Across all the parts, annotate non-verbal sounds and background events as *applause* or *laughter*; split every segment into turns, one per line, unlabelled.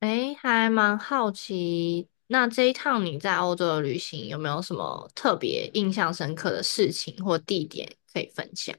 诶，还蛮好奇，那这一趟你在欧洲的旅行有没有什么特别印象深刻的事情或地点可以分享？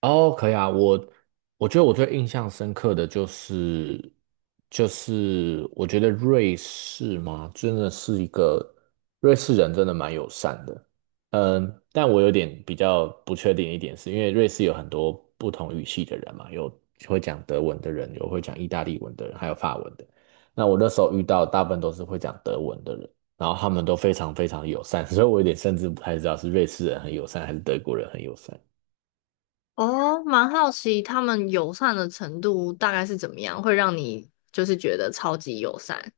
哦，可以啊，我觉得我最印象深刻的就是我觉得瑞士嘛，真的是一个瑞士人真的蛮友善的，嗯，但我有点比较不确定一点是，因为瑞士有很多不同语系的人嘛，有会讲德文的人，有会讲意大利文的人，还有法文的。那我那时候遇到大部分都是会讲德文的人，然后他们都非常非常友善，*laughs* 所以我有点甚至不太知道是瑞士人很友善还是德国人很友善。
哦，蛮好奇他们友善的程度大概是怎么样，会让你就是觉得超级友善。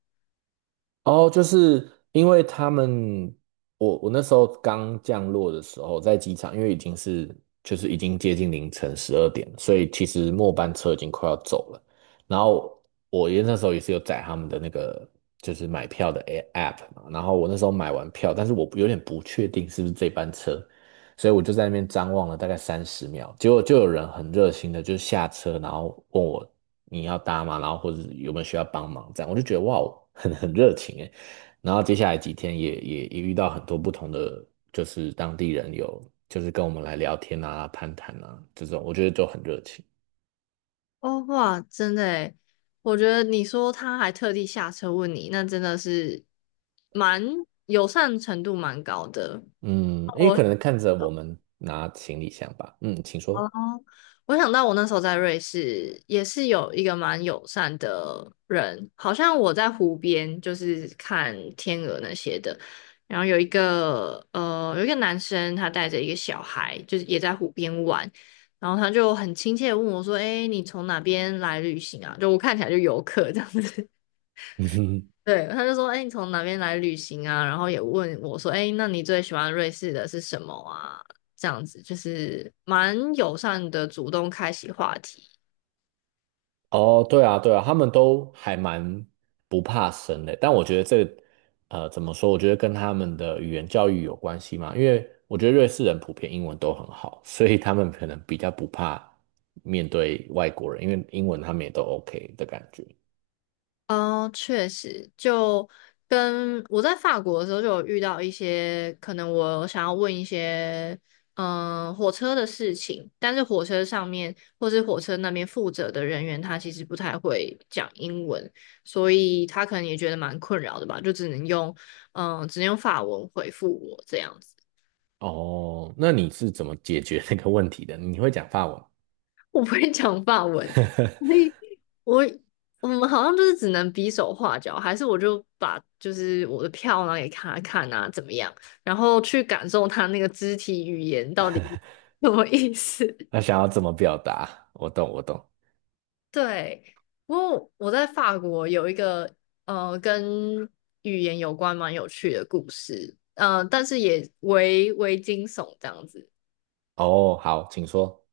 哦，就是因为他们，我那时候刚降落的时候，在机场，因为已经是就是已经接近凌晨12点了，所以其实末班车已经快要走了。然后我也那时候也是有载他们的那个就是买票的 app 嘛，然后我那时候买完票，但是我有点不确定是不是这班车，所以我就在那边张望了大概30秒，结果就有人很热心的就下车，然后问我你要搭吗？然后或者有没有需要帮忙这样，我就觉得哇，很热情诶。然后接下来几天也遇到很多不同的，就是当地人有就是跟我们来聊天啊、攀谈啊这种，我觉得就很热情。
哦，哇，真的诶，我觉得你说他还特地下车问你，那真的是蛮友善程度蛮高的。
嗯，因为可
我
能看着我们拿行李箱吧。嗯，请说。
哦，我想到我那时候在瑞士也是有一个蛮友善的人，好像我在湖边就是看天鹅那些的，然后有一个男生他带着一个小孩，就是也在湖边玩。然后他就很亲切的问我说：“哎，你从哪边来旅行啊？”就我看起来就游客这样子。
*laughs*
对，他就说：“哎，你从哪边来旅行啊？”然后也问我说：“哎，那你最喜欢瑞士的是什么啊？”这样子就是蛮友善的，主动开启话题。
哦，对啊，对啊，他们都还蛮不怕生的，但我觉得这个怎么说？我觉得跟他们的语言教育有关系嘛，因为我觉得瑞士人普遍英文都很好，所以他们可能比较不怕面对外国人，因为英文他们也都 OK 的感觉。
哦，确实，就跟我在法国的时候就有遇到一些，可能我想要问一些，嗯，火车的事情，但是火车上面或是火车那边负责的人员，他其实不太会讲英文，所以他可能也觉得蛮困扰的吧，就只能用，嗯，只能用法文回复我这样子，
哦，那你是怎么解决那个问题的？你会讲法文？
我不会讲法文，
*laughs*
*laughs* 我我们好像就是只能比手画脚，还是我就把就是我的票拿给他看啊，怎么样，然后去感受他那个肢体语言到底是什么意思。
那想要怎么表达？我懂，我懂。
*laughs* 对，不过我在法国有一个跟语言有关蛮有趣的故事，但是也惊悚这样子。
哦，好，请说。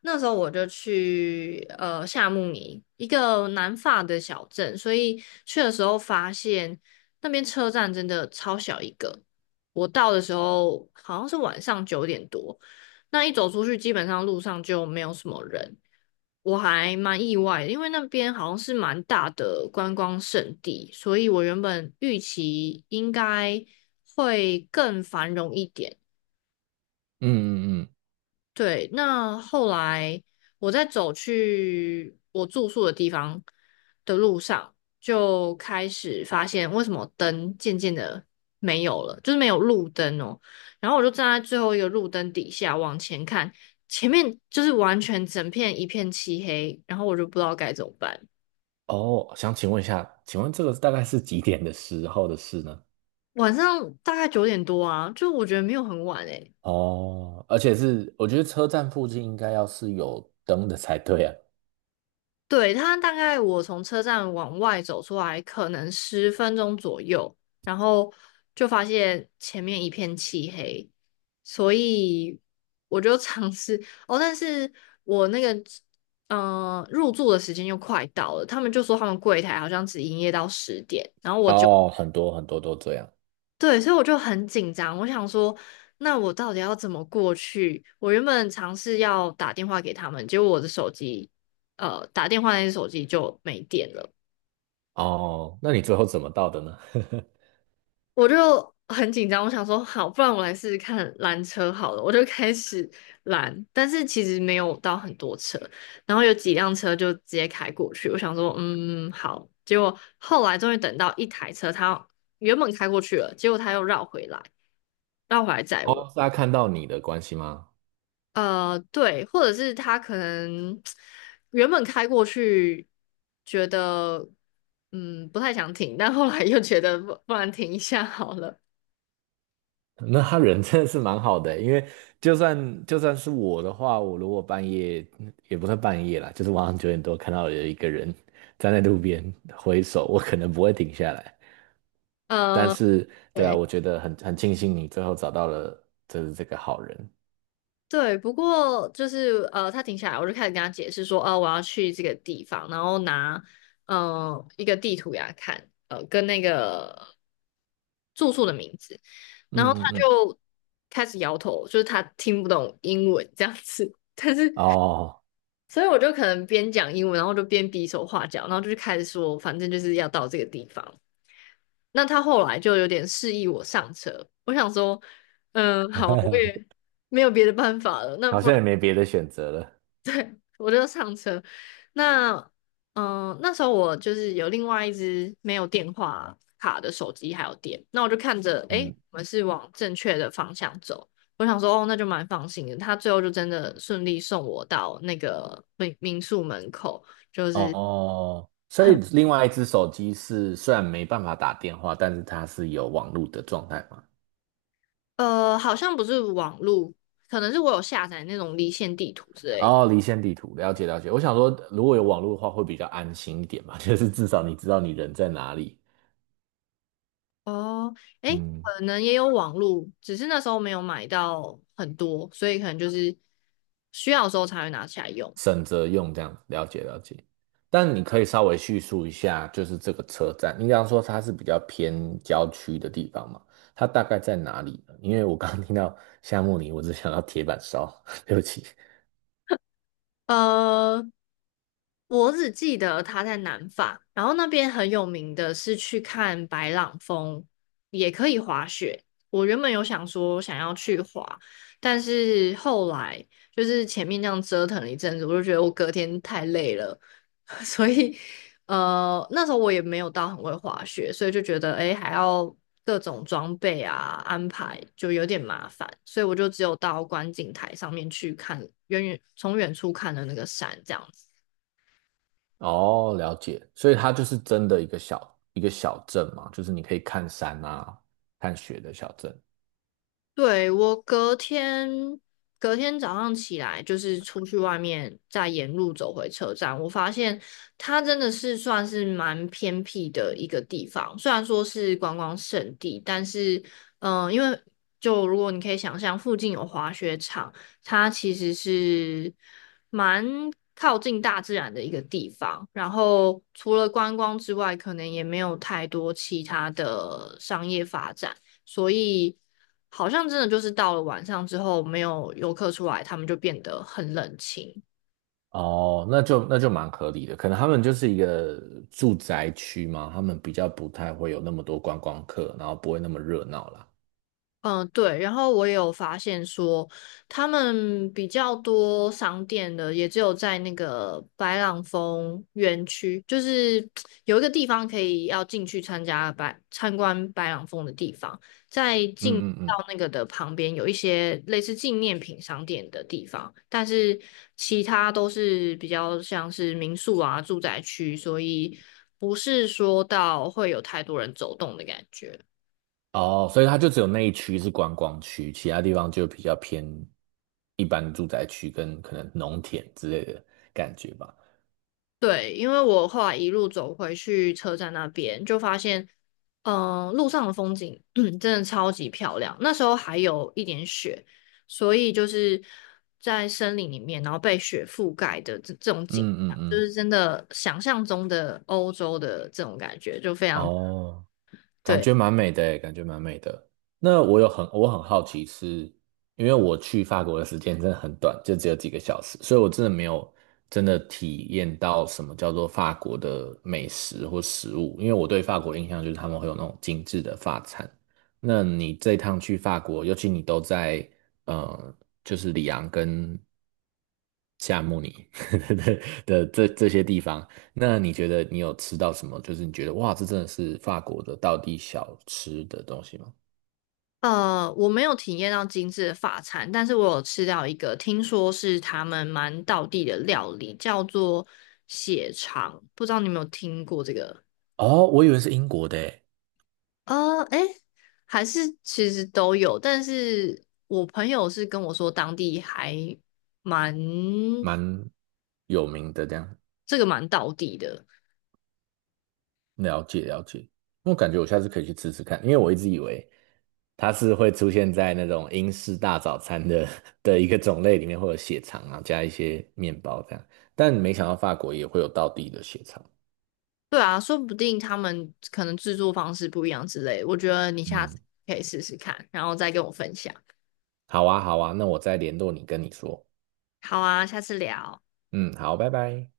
那时候我就去夏慕尼一个南法的小镇，所以去的时候发现那边车站真的超小一个。我到的时候好像是晚上九点多，那一走出去基本上路上就没有什么人，我还蛮意外的因为那边好像是蛮大的观光胜地，所以我原本预期应该会更繁荣一点。
嗯嗯嗯。
对，那后来我在走去我住宿的地方的路上，就开始发现为什么灯渐渐的没有了，就是没有路灯哦。然后我就站在最后一个路灯底下往前看，前面就是完全整片一片漆黑，然后我就不知道该怎么办。
哦，想请问一下，请问这个大概是几点的时候的事呢？
晚上大概九点多啊，就我觉得没有很晚诶、
哦，而且是我觉得车站附近应该要是有灯的才对啊。
对，他大概我从车站往外走出来，可能十分钟左右，然后就发现前面一片漆黑，所以我就尝试哦，但是我那个入住的时间又快到了，他们就说他们柜台好像只营业到十点，然后我就。
哦，很多很多都这样。
对，所以我就很紧张，我想说，那我到底要怎么过去？我原本尝试要打电话给他们，结果我的手机，呃，打电话那只手机就没电了，
哦，那你最后怎么到的呢？*laughs*
我就很紧张。我想说，好，不然我来试试看拦车好了，我就开始拦，但是其实没有到很多车，然后有几辆车就直接开过去。我想说，嗯，好。结果后来终于等到一台车，它原本开过去了，结果它又绕回来，绕回来载我。
哦，是他看到你的关系吗？
呃，对，或者是他可能原本开过去，觉得嗯不太想停，但后来又觉得不然停一下好了。
*laughs* 那他人真的是蛮好的欸因为就算是我的话，我如果半夜也不算半夜啦，就是晚上9点多看到有一个人站在路边挥手，我可能不会停下来。但
呃，
是，对啊，
对
我觉得很庆幸你最后找到了就是这个好人。
对，不过就是呃，他停下来，我就开始跟他解释说，哦、我要去这个地方，然后拿一个地图给他看，呃，跟那个住宿的名字，然后他
嗯嗯嗯，
就开始摇头，就是他听不懂英文这样子。
哦，
所以我就可能边讲英文，然后就边比手画脚，然后就开始说，反正就是要到这个地方。那他后来就有点示意我上车，我想说，嗯，好啊我
*laughs*
也没有别的办法了，那
好
不
像
然。
也没别的选择了。
我就上车。那那时候我就是有另外一只没有电话卡的手机还有电，那我就看着，诶，
嗯，
我们是往正确的方向走。我想说，哦，那就蛮放心的。他最后就真的顺利送我到那个民宿门口，就是
哦，所以
很
另外一只手机是虽然没办法打电话，但是它是有网络的状态嘛？
好像不是网络，可能是我有下载那种离线地图之类的。
哦，离线地图，了解了解。我想说，如果有网络的话，会比较安心一点嘛，*laughs* 就是至少你知道你人在哪里。
哦，诶，
嗯。
可能也有网路，只是那时候没有买到很多，所以可能就是需要的时候才会拿起来用。
省着用这样子，了解了解。但你可以稍微叙述一下，就是这个车站，你刚刚说它是比较偏郊区的地方嘛，它大概在哪里呢？因为我刚刚听到夏慕里，我只想到铁板烧，*laughs* 对不起。*laughs*
呃，我只记得他在南法，然后那边很有名的是去看白朗峰，也可以滑雪。我原本有想说想要去滑，但是后来就是前面这样折腾了一阵子，我就觉得我隔天太累了，*laughs* 所以那时候我也没有到很会滑雪，所以就觉得诶还要各种装备啊安排就有点麻烦，所以我就只有到观景台上面去看远远从远处看的那个山这样子。
哦，了解，所以它就是真的一个小镇嘛，就是你可以看山啊、看雪的小镇。
对，我隔天早上起来，就是出去外面，再沿路走回车站，我发现它真的是算是蛮偏僻的一个地方。虽然说是观光胜地，但是，因为就如果你可以想象，附近有滑雪场，它其实是蛮靠近大自然的一个地方。然后除了观光之外，可能也没有太多其他的商业发展。所以好像真的就是到了晚上之后，没有游客出来，他们就变得很冷清。
哦，那就那就蛮合理的，可能他们就是一个住宅区嘛，他们比较不太会有那么多观光客，然后不会那么热闹啦。
嗯，对，然后我也有发现说，他们比较多商店的也只有在那个白朗峰园区，就是 *tsk* 有一个地方可以要进去参观白朗峰的地方，在进
嗯嗯嗯。
到那个的旁边有一些类似纪念品商店的地方，但是其他都是比较像是民宿啊、住宅区，所以不是说到会有太多人走动的感觉。
哦，所以它就只有那一区是观光区，其他地方就比较偏一般住宅区跟可能农田之类的感觉吧。
对，因为我后来一路走回去车站那边，就发现，路上的风景 *clears throat* 真的超级漂亮。那时候还有一点雪，所以就是在森林里面，然后被雪覆盖的这种景
嗯嗯
象，就
嗯，
是真的想象中的欧洲的这种感觉，就非常
哦，感
对。
觉蛮美的诶，感觉蛮美的。那我有很我很好奇是，因为我去法国的时间真的很短，就只有几个小时，所以我真的没有真的体验到什么叫做法国的美食或食物。因为我对法国印象就是他们会有那种精致的法餐。那你这趟去法国，尤其你都在呃，就是里昂跟夏慕尼 *laughs* 的这些地方，那你觉得你有吃到什么？就是你觉得哇，这真的是法国的道地小吃的东西吗？
呃，我没有体验到精致的法餐，但是我有吃到一个，听说是他们蛮道地的料理，叫做血肠，不知道你有没有听过这个？
哦，我以为是英国的诶。
呃，哎，还是其实都有，但是我朋友是跟我说当地还蛮
蛮有名的，这样
这个蛮道地的，
了解了解。我感觉我下次可以去吃吃看，因为我一直以为它是会出现在那种英式大早餐的 *laughs* 的一个种类里面，会有血肠啊，加一些面包这样。但没想到法国也会有道地的血肠。
对啊，说不定他们可能制作方式不一样之类，我觉得你下次
嗯，
可以试试看，然后再跟我分享。
好啊好啊，那我再联络你跟你说。
好啊，下次聊。
嗯，好，拜拜。